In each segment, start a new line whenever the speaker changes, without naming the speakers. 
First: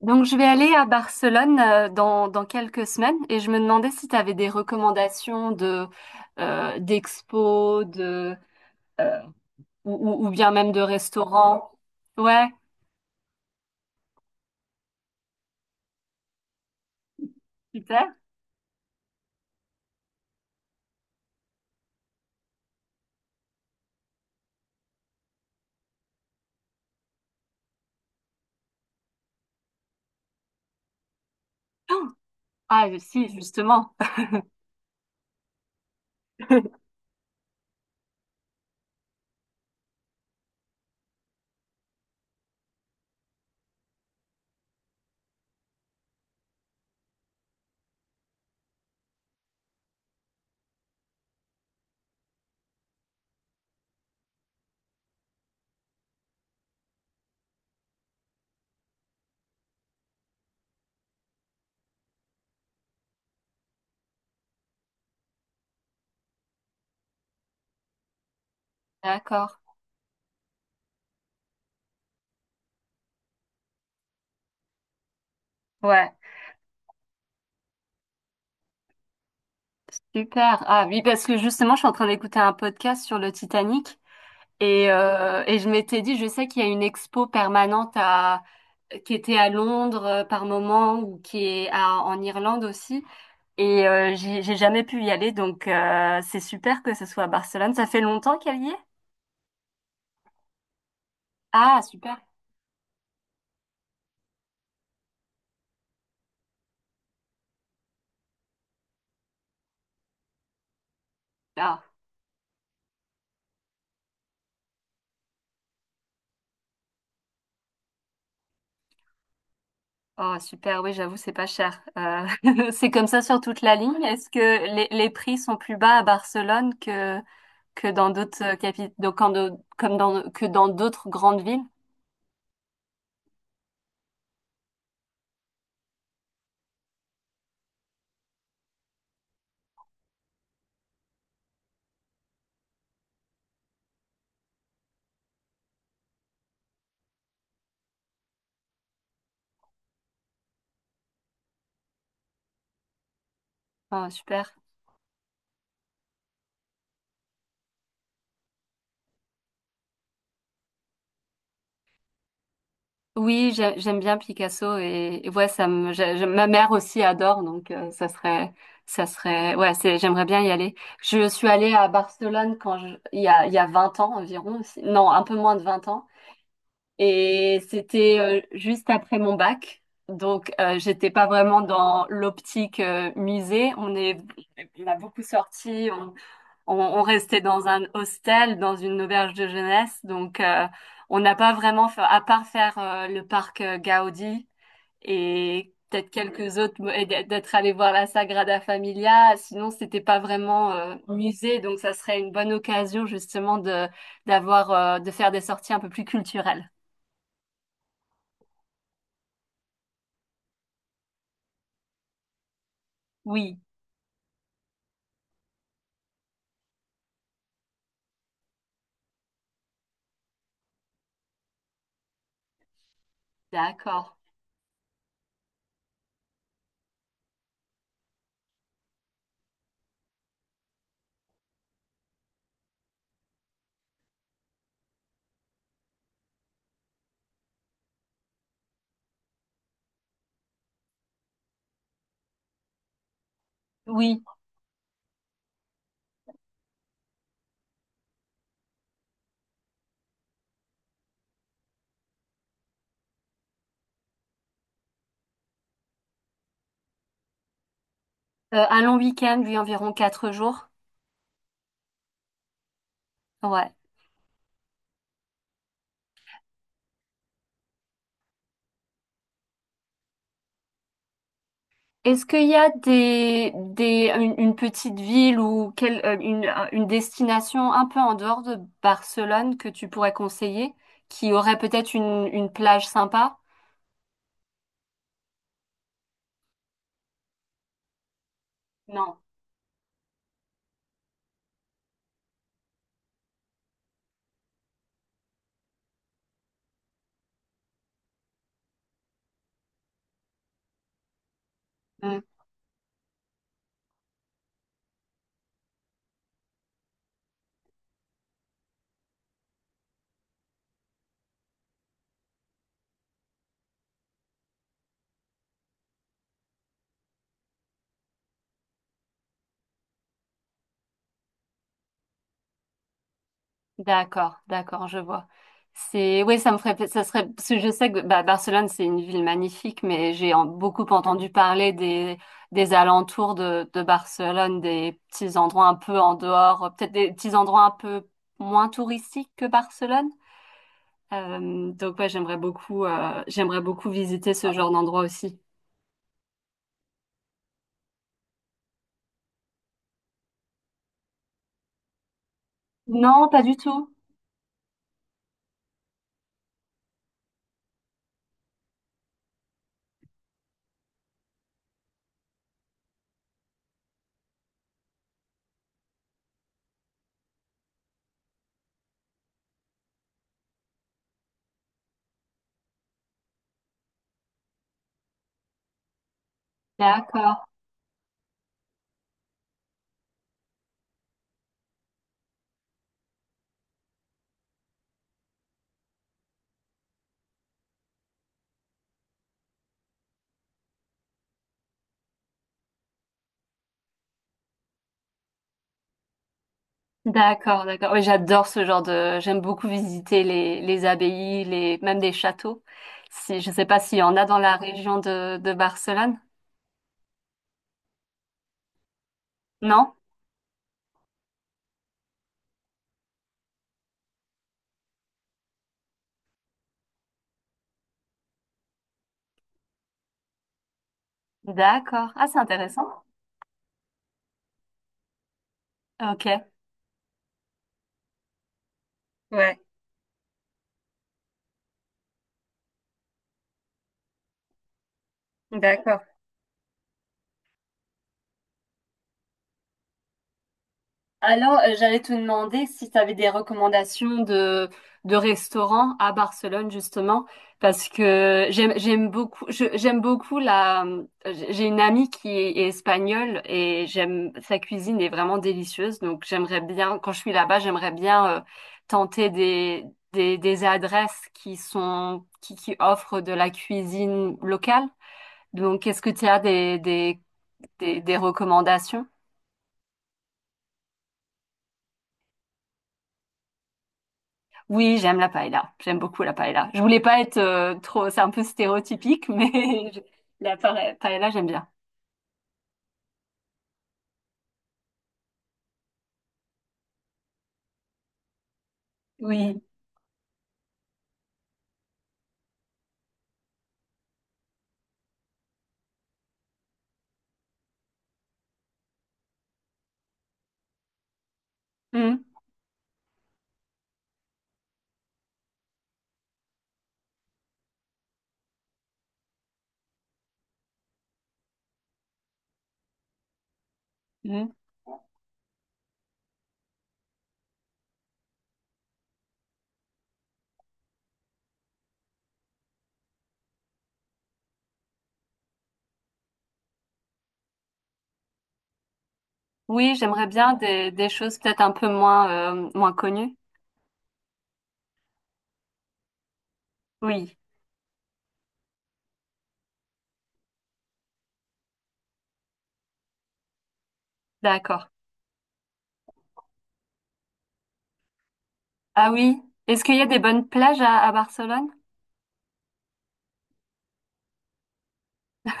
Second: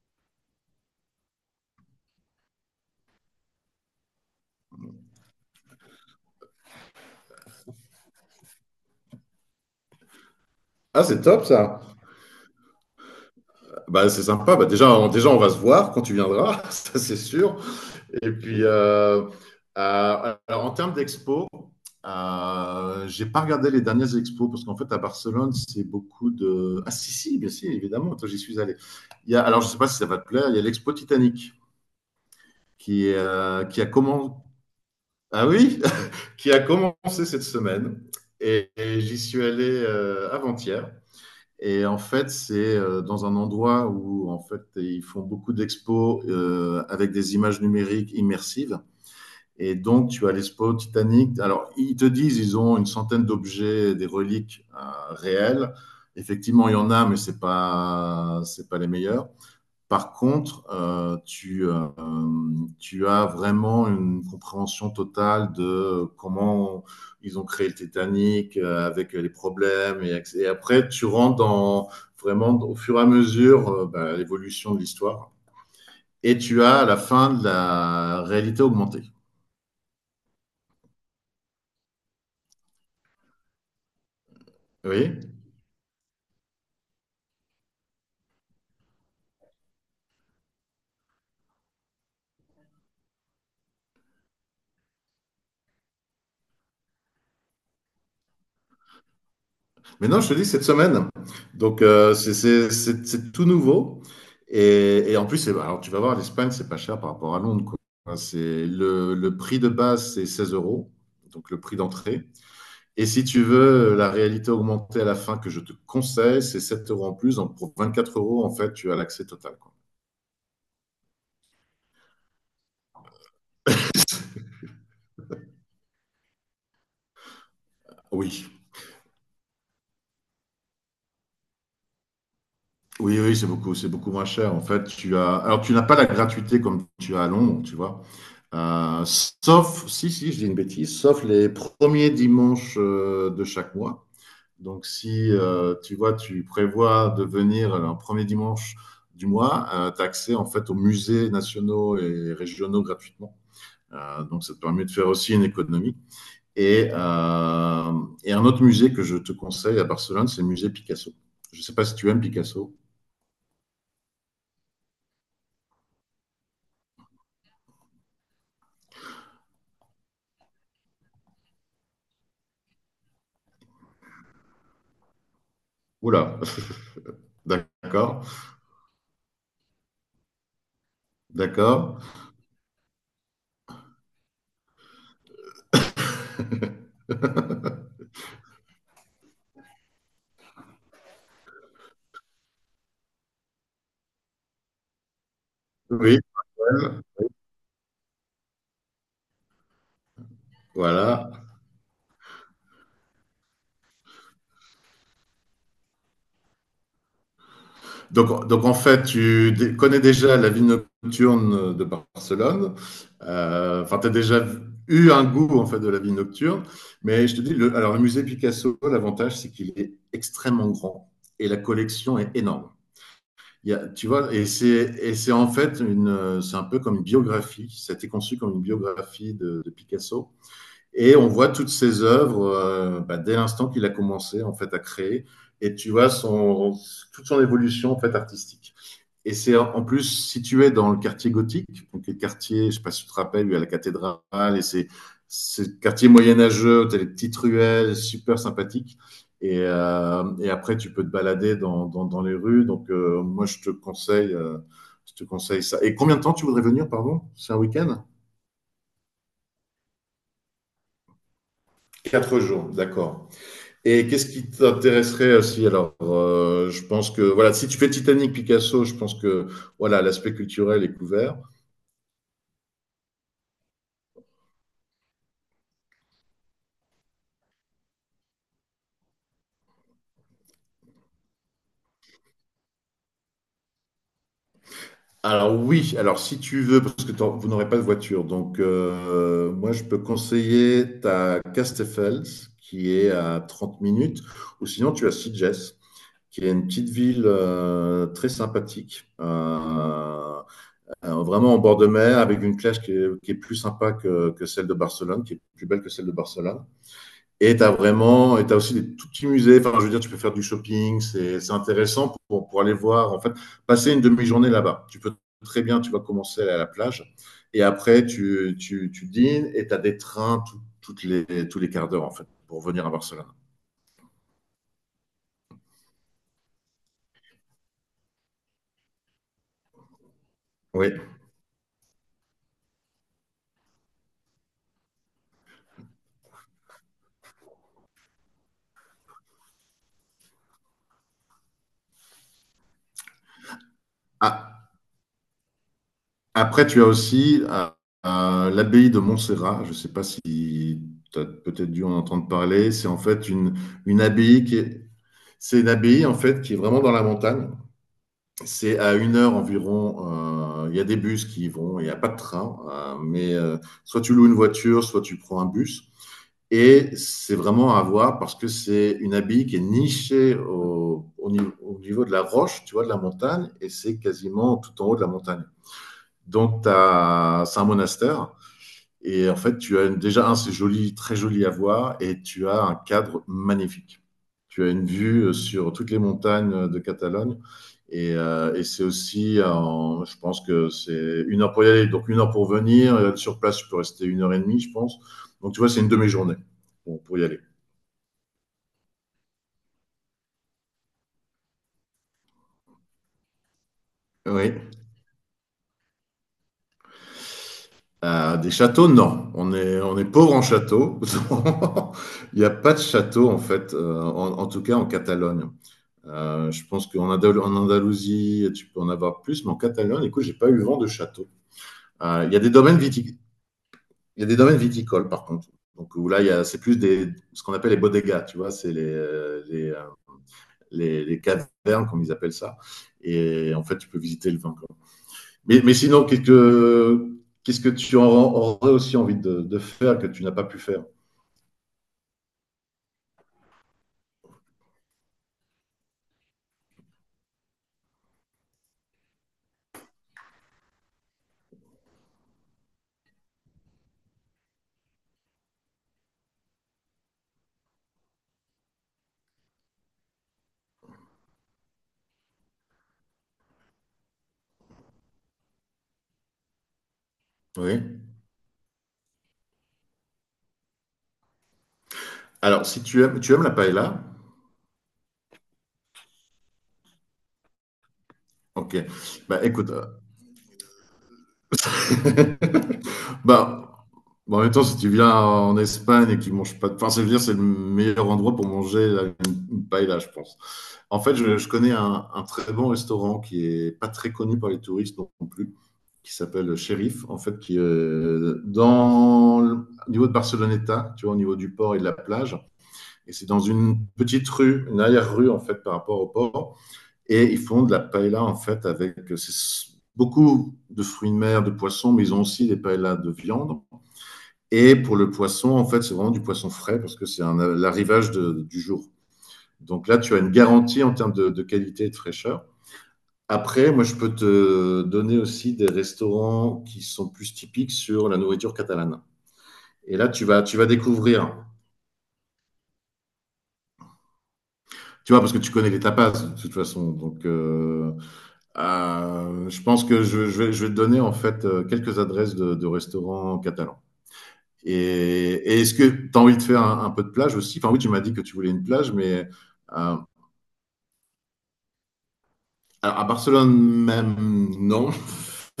Donc, je vais aller à Barcelone dans quelques semaines et je me demandais si tu avais des recommandations de d'expos, de euh, ou, ou bien même de
Ah, c'est top
restaurants.
ça.
Ouais,
Bah, c'est sympa. Bah, déjà, déjà, on va se voir quand tu viendras, ça c'est sûr.
super.
Et puis, alors, en termes d'expo, j'ai pas regardé les dernières expos parce qu'en fait, à Barcelone, c'est beaucoup de. Ah, si, si, bien sûr, évidemment. Toi, j'y suis allé. Il y a, alors, je sais pas si ça va te plaire. Il y a l'expo Titanic
Ah,
qui,
si,
euh, qui a
justement.
commencé. Ah oui, qui a commencé cette semaine. Et j'y suis allé avant-hier. Et en fait, c'est dans un endroit où en fait ils font beaucoup d'expos avec des images numériques immersives. Et donc, tu as l'expo Titanic. Alors, ils te disent, ils ont une centaine d'objets, des reliques réelles. Effectivement, il y en a, mais c'est pas les meilleurs. Par contre, tu as vraiment une compréhension totale de comment ils ont créé le Titanic avec les
D'accord.
problèmes. Et après, tu rentres dans vraiment au fur et à mesure bah, l'évolution de l'histoire.
Ouais,
Et tu as à la fin de la réalité augmentée.
super. Ah oui, parce que justement, je suis en train d'écouter un podcast sur le Titanic
Oui.
et je m'étais dit, je sais qu'il y a une expo permanente à, qui était à Londres par moment ou qui est en Irlande aussi. Et j'ai jamais pu y aller, donc c'est super que ce soit à Barcelone. Ça fait longtemps qu'elle y est?
Mais non, je te dis, cette semaine.
Ah,
Donc,
super.
c'est tout nouveau. Et en plus, alors, tu vas voir, l'Espagne, c'est pas cher par rapport à Londres, quoi. Enfin, c'est le prix de base, c'est 16 euros, donc le prix
Ah,
d'entrée. Et si tu veux la réalité augmentée à la fin que je te conseille, c'est 7 € en plus. Donc, pour quatre euros, en fait, tu as l'accès total, quoi.
oh, super, oui, j'avoue, c'est pas cher. C'est comme ça sur toute la ligne. Est-ce que les prix sont plus bas à Barcelone que dans
Oui,
d'autres capitales, comme dans, que dans d'autres grandes villes?
oui, oui, c'est beaucoup moins cher. En fait, alors tu n'as pas la gratuité comme tu as à Londres, tu vois. Sauf, si je dis une bêtise, sauf les premiers dimanches de chaque mois. Donc, si tu vois, tu prévois de venir un premier dimanche du mois, tu as accès en fait aux musées nationaux et régionaux gratuitement.
Ah,
Donc,
super.
ça te permet de faire aussi une économie. Et, euh, et un autre musée que je te conseille à Barcelone, c'est le musée Picasso. Je ne sais pas si tu aimes Picasso.
Oui, j'aime bien Picasso et ouais, ça me, ma mère aussi adore, donc ça serait, ouais, c'est, j'aimerais bien y aller. Je suis allée à Barcelone quand je, il y a 20 ans environ, aussi. Non, un peu moins de 20 ans,
Oula,
et c'était
d'accord,
juste après mon bac, donc j'étais pas vraiment
d'accord.
dans l'optique musée. On est, on a beaucoup sorti, on restait dans un hostel, dans une auberge de jeunesse, donc on n'a pas vraiment fait, à part faire le parc Gaudi et peut-être
Oui,
quelques autres, et d'être allé voir la Sagrada Familia, sinon c'était pas vraiment
voilà.
musée, donc ça serait une bonne occasion justement de d'avoir de faire des sorties un peu plus culturelles.
Donc, en fait, tu connais déjà la vie nocturne de Barcelone.
Oui,
Enfin, tu as déjà eu un goût en fait de la vie nocturne. Mais je te dis, alors le musée Picasso, l'avantage, c'est qu'il est extrêmement grand et la collection est énorme. Il y a,
d'accord.
tu vois, et c'est en fait c'est un peu comme une biographie. Ça a été conçu comme une biographie de Picasso. Et on voit toutes ses œuvres bah, dès l'instant qu'il a commencé en fait à créer. Et tu vois toute son évolution en fait artistique. Et c'est en plus situé dans le quartier gothique, donc le quartier, je sais pas si tu te rappelles, il y a la
Oui,
cathédrale et c'est quartier moyenâgeux, tu as les petites ruelles, super sympathique. Et après, tu peux te balader dans les rues. Donc, moi, je te conseille ça. Et combien de temps tu voudrais venir, pardon? C'est un week-end?
Un long week-end, oui, environ 4 jours.
4 jours, d'accord.
Ouais.
Et qu'est-ce qui t'intéresserait aussi. Alors, je pense que voilà, si tu fais Titanic, Picasso, je pense que voilà, l'aspect culturel est couvert.
Est-ce qu'il y a des, une petite ville ou quelle, une, une destination un peu en dehors de Barcelone que tu pourrais conseiller, qui aurait peut-être une plage sympa?
Alors oui, alors si tu veux, parce que vous n'aurez pas de voiture, donc
Non.
moi je peux conseiller ta Castells qui est à 30 minutes, ou sinon tu as Sitges, qui est une petite ville très sympathique, vraiment en bord de mer,
Hmm.
avec une plage qui est plus sympa que celle de Barcelone, qui est plus belle que celle de Barcelone. Et tu as aussi des tout petits musées. Enfin, je veux dire, tu peux faire du shopping, c'est intéressant pour aller voir, en fait, passer une demi-journée là-bas. Tu peux très bien, tu vas commencer à la plage, et après, tu dînes, et tu as des trains tous les quarts d'heure, en fait, pour venir à Barcelone.
D'accord, d'accord, je vois. C'est, oui, ça me ferait, ça serait, parce que je sais que bah, Barcelone, c'est une ville magnifique, mais beaucoup
Oui.
entendu parler des alentours de Barcelone, des petits endroits un peu en dehors, peut-être des petits endroits un peu moins touristiques que Barcelone. Donc ouais, j'aimerais beaucoup visiter ce
Ah,
genre d'endroit aussi.
après, tu as aussi l'abbaye de Montserrat. Je ne sais pas si tu as peut-être dû en entendre parler. C'est en fait
Non, pas
une,
du tout.
une abbaye c'est une abbaye, en fait, qui est vraiment dans la montagne. C'est à 1 heure environ. Il y a des bus qui y vont, il n'y a pas de train, mais soit tu loues une voiture, soit tu prends un bus. Et c'est vraiment à voir parce que c'est une abbaye qui est nichée au niveau de la roche, tu vois, de la montagne, et c'est quasiment tout en haut de la montagne. Donc,
D'accord.
c'est un monastère et en fait, déjà un, c'est joli, très joli à voir, et tu as un cadre magnifique. Tu as une vue sur toutes les montagnes de Catalogne, et c'est aussi, je pense que c'est 1 heure pour y aller, donc 1 heure pour venir. Sur place, tu peux rester 1 h 30, je pense. Donc tu vois, c'est une demi-journée pour y aller.
D'accord, d'accord. Oui, j'adore ce genre de. J'aime beaucoup visiter les abbayes, les même des châteaux. Si je sais pas s'il y en a dans la
Oui.
région de Barcelone.
Des châteaux, non. On est,
Non?
on est pauvre en châteaux. Il n'y a pas de château, en fait, en tout cas en Catalogne. Je pense qu'en Andalousie, tu peux en avoir plus, mais en Catalogne, écoute, j'ai pas eu vent de château.
D'accord. Ah,
Il y
c'est
a des domaines
intéressant.
viticoles. Il y a des domaines viticoles, par contre. Donc, où là,
Ok.
c'est plus ce qu'on appelle les bodegas, tu vois, c'est les, euh,
Ouais,
les, euh, les, les cavernes, comme ils appellent ça. Et en fait, tu peux visiter le vin, quoi. Mais
d'accord.
sinon, qu'est-ce que aurais aussi envie de faire que tu n'as pas pu faire?
Alors, j'allais te demander si tu avais des recommandations de restaurants à Barcelone, justement, parce que j'aime, j'aime beaucoup, j'aime beaucoup la, j'ai une amie qui est, est espagnole et j'aime, sa cuisine est vraiment délicieuse, donc j'aimerais bien, quand je suis là-bas, j'aimerais bien tenter des adresses qui sont, qui offrent de la cuisine locale. Donc, est-ce que tu as
Oui.
des recommandations?
Alors, si tu aimes, tu aimes la paella,
Oui, j'aime la paella. J'aime beaucoup la paella. Je voulais pas être trop, c'est un peu
ok.
stéréotypique,
Bah,
mais
écoute,
paella, j'aime bien.
bah, en même temps, si tu viens en Espagne et que tu manges pas de pain, c'est dire c'est le meilleur endroit pour manger la- une,
Oui.
une paella, je pense. En fait, je connais un très bon restaurant qui est pas très connu par les touristes non plus, qui s'appelle Sheriff, en fait, qui est dans le, au niveau de Barceloneta, tu vois, au niveau du port et de la
Mm,
plage. Et c'est dans une petite rue, une arrière-rue, en fait, par rapport au port. Et ils font de la paella en fait avec beaucoup de fruits de mer, de poissons, mais ils ont aussi des paellas de viande.
mm.
Et pour le poisson, en fait, c'est vraiment du poisson frais parce que c'est l'arrivage du jour. Donc là, tu as une garantie en termes de qualité et de fraîcheur. Après, moi, je peux te donner aussi des restaurants qui sont plus typiques sur la nourriture catalane.
Oui,
Et là, tu
j'aimerais
vas,
bien
tu vas
des
découvrir.
choses peut-être un peu moins moins connues.
Tu vois, parce que tu connais les tapas de toute façon. Donc,
Oui,
je pense que je vais, te donner en fait quelques adresses de restaurants catalans. Et,
d'accord.
et est-ce que tu as envie de faire un peu de plage aussi? Enfin oui, tu m'as dit que tu voulais une plage,
Ah
mais
oui. Est-ce qu'il
euh,
y a des bonnes plages à Barcelone?
alors, à Barcelone même, non.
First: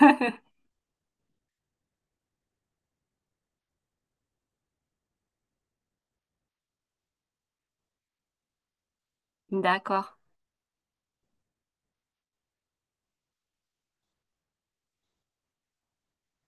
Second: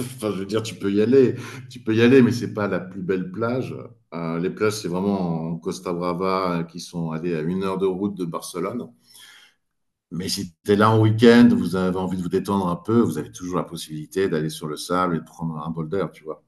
Enfin, je veux dire, tu peux y aller, mais c'est pas la plus belle plage. Les plages, c'est vraiment en Costa Brava qui sont allées à 1 heure de route de Barcelone.
D'accord.
Mais si tu es là en week-end, vous avez envie de vous détendre un peu, vous avez toujours la possibilité d'aller sur le sable et de prendre un bol d'air, tu vois.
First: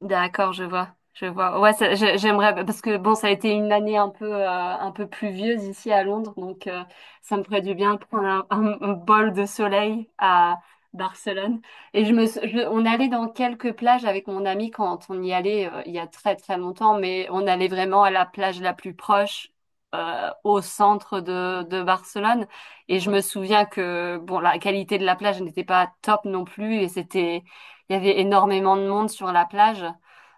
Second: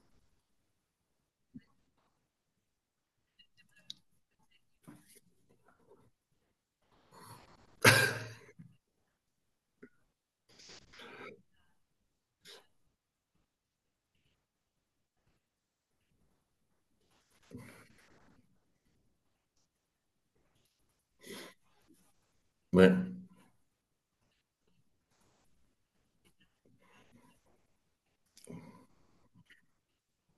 D'accord, je vois, je vois. Ouais, j'aimerais parce que bon, ça a été une année un peu pluvieuse ici à Londres, donc ça me ferait du bien de prendre un, un bol de soleil à Barcelone. Et je me, on allait dans quelques plages avec mon ami quand on y allait il y a très très longtemps, mais on allait vraiment à la plage la plus proche. Au centre de Barcelone
Ouais.
et je me souviens que bon la qualité de la plage n'était pas top non plus et c'était il y avait énormément de monde sur la plage.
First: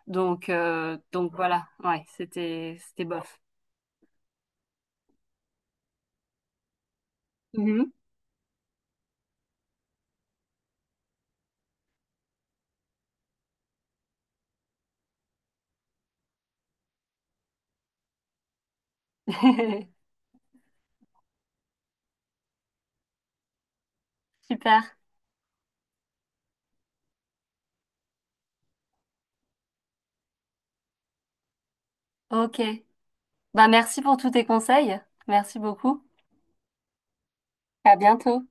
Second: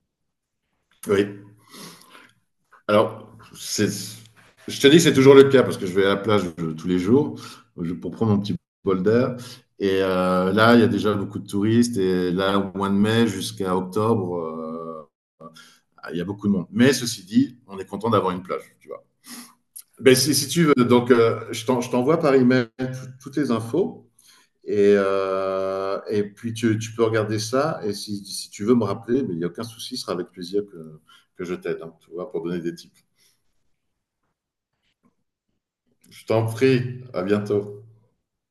Donc
Oui.
voilà, ouais, c'était, c'était
Alors,
bof.
je te dis que c'est toujours le cas parce que je vais à la plage tous les jours
Mhm.
pour prendre mon petit bol d'air. Et là, il y a déjà beaucoup de touristes. Et là, au mois de mai jusqu'à octobre, il y a beaucoup de monde. Mais ceci dit, on est content d'avoir une plage, tu vois. Ben, si tu veux, donc, je t'envoie par email toutes les infos. Et,
Super.
euh, et puis, tu peux regarder ça. Et si tu veux me rappeler, ben, il n'y a aucun souci, ce sera avec plaisir que je t'aide, hein, tu vois, pour donner
Ok.
des tips.
Bah, merci pour tous tes conseils. Merci beaucoup.
Je t'en prie. À bientôt.
À bientôt.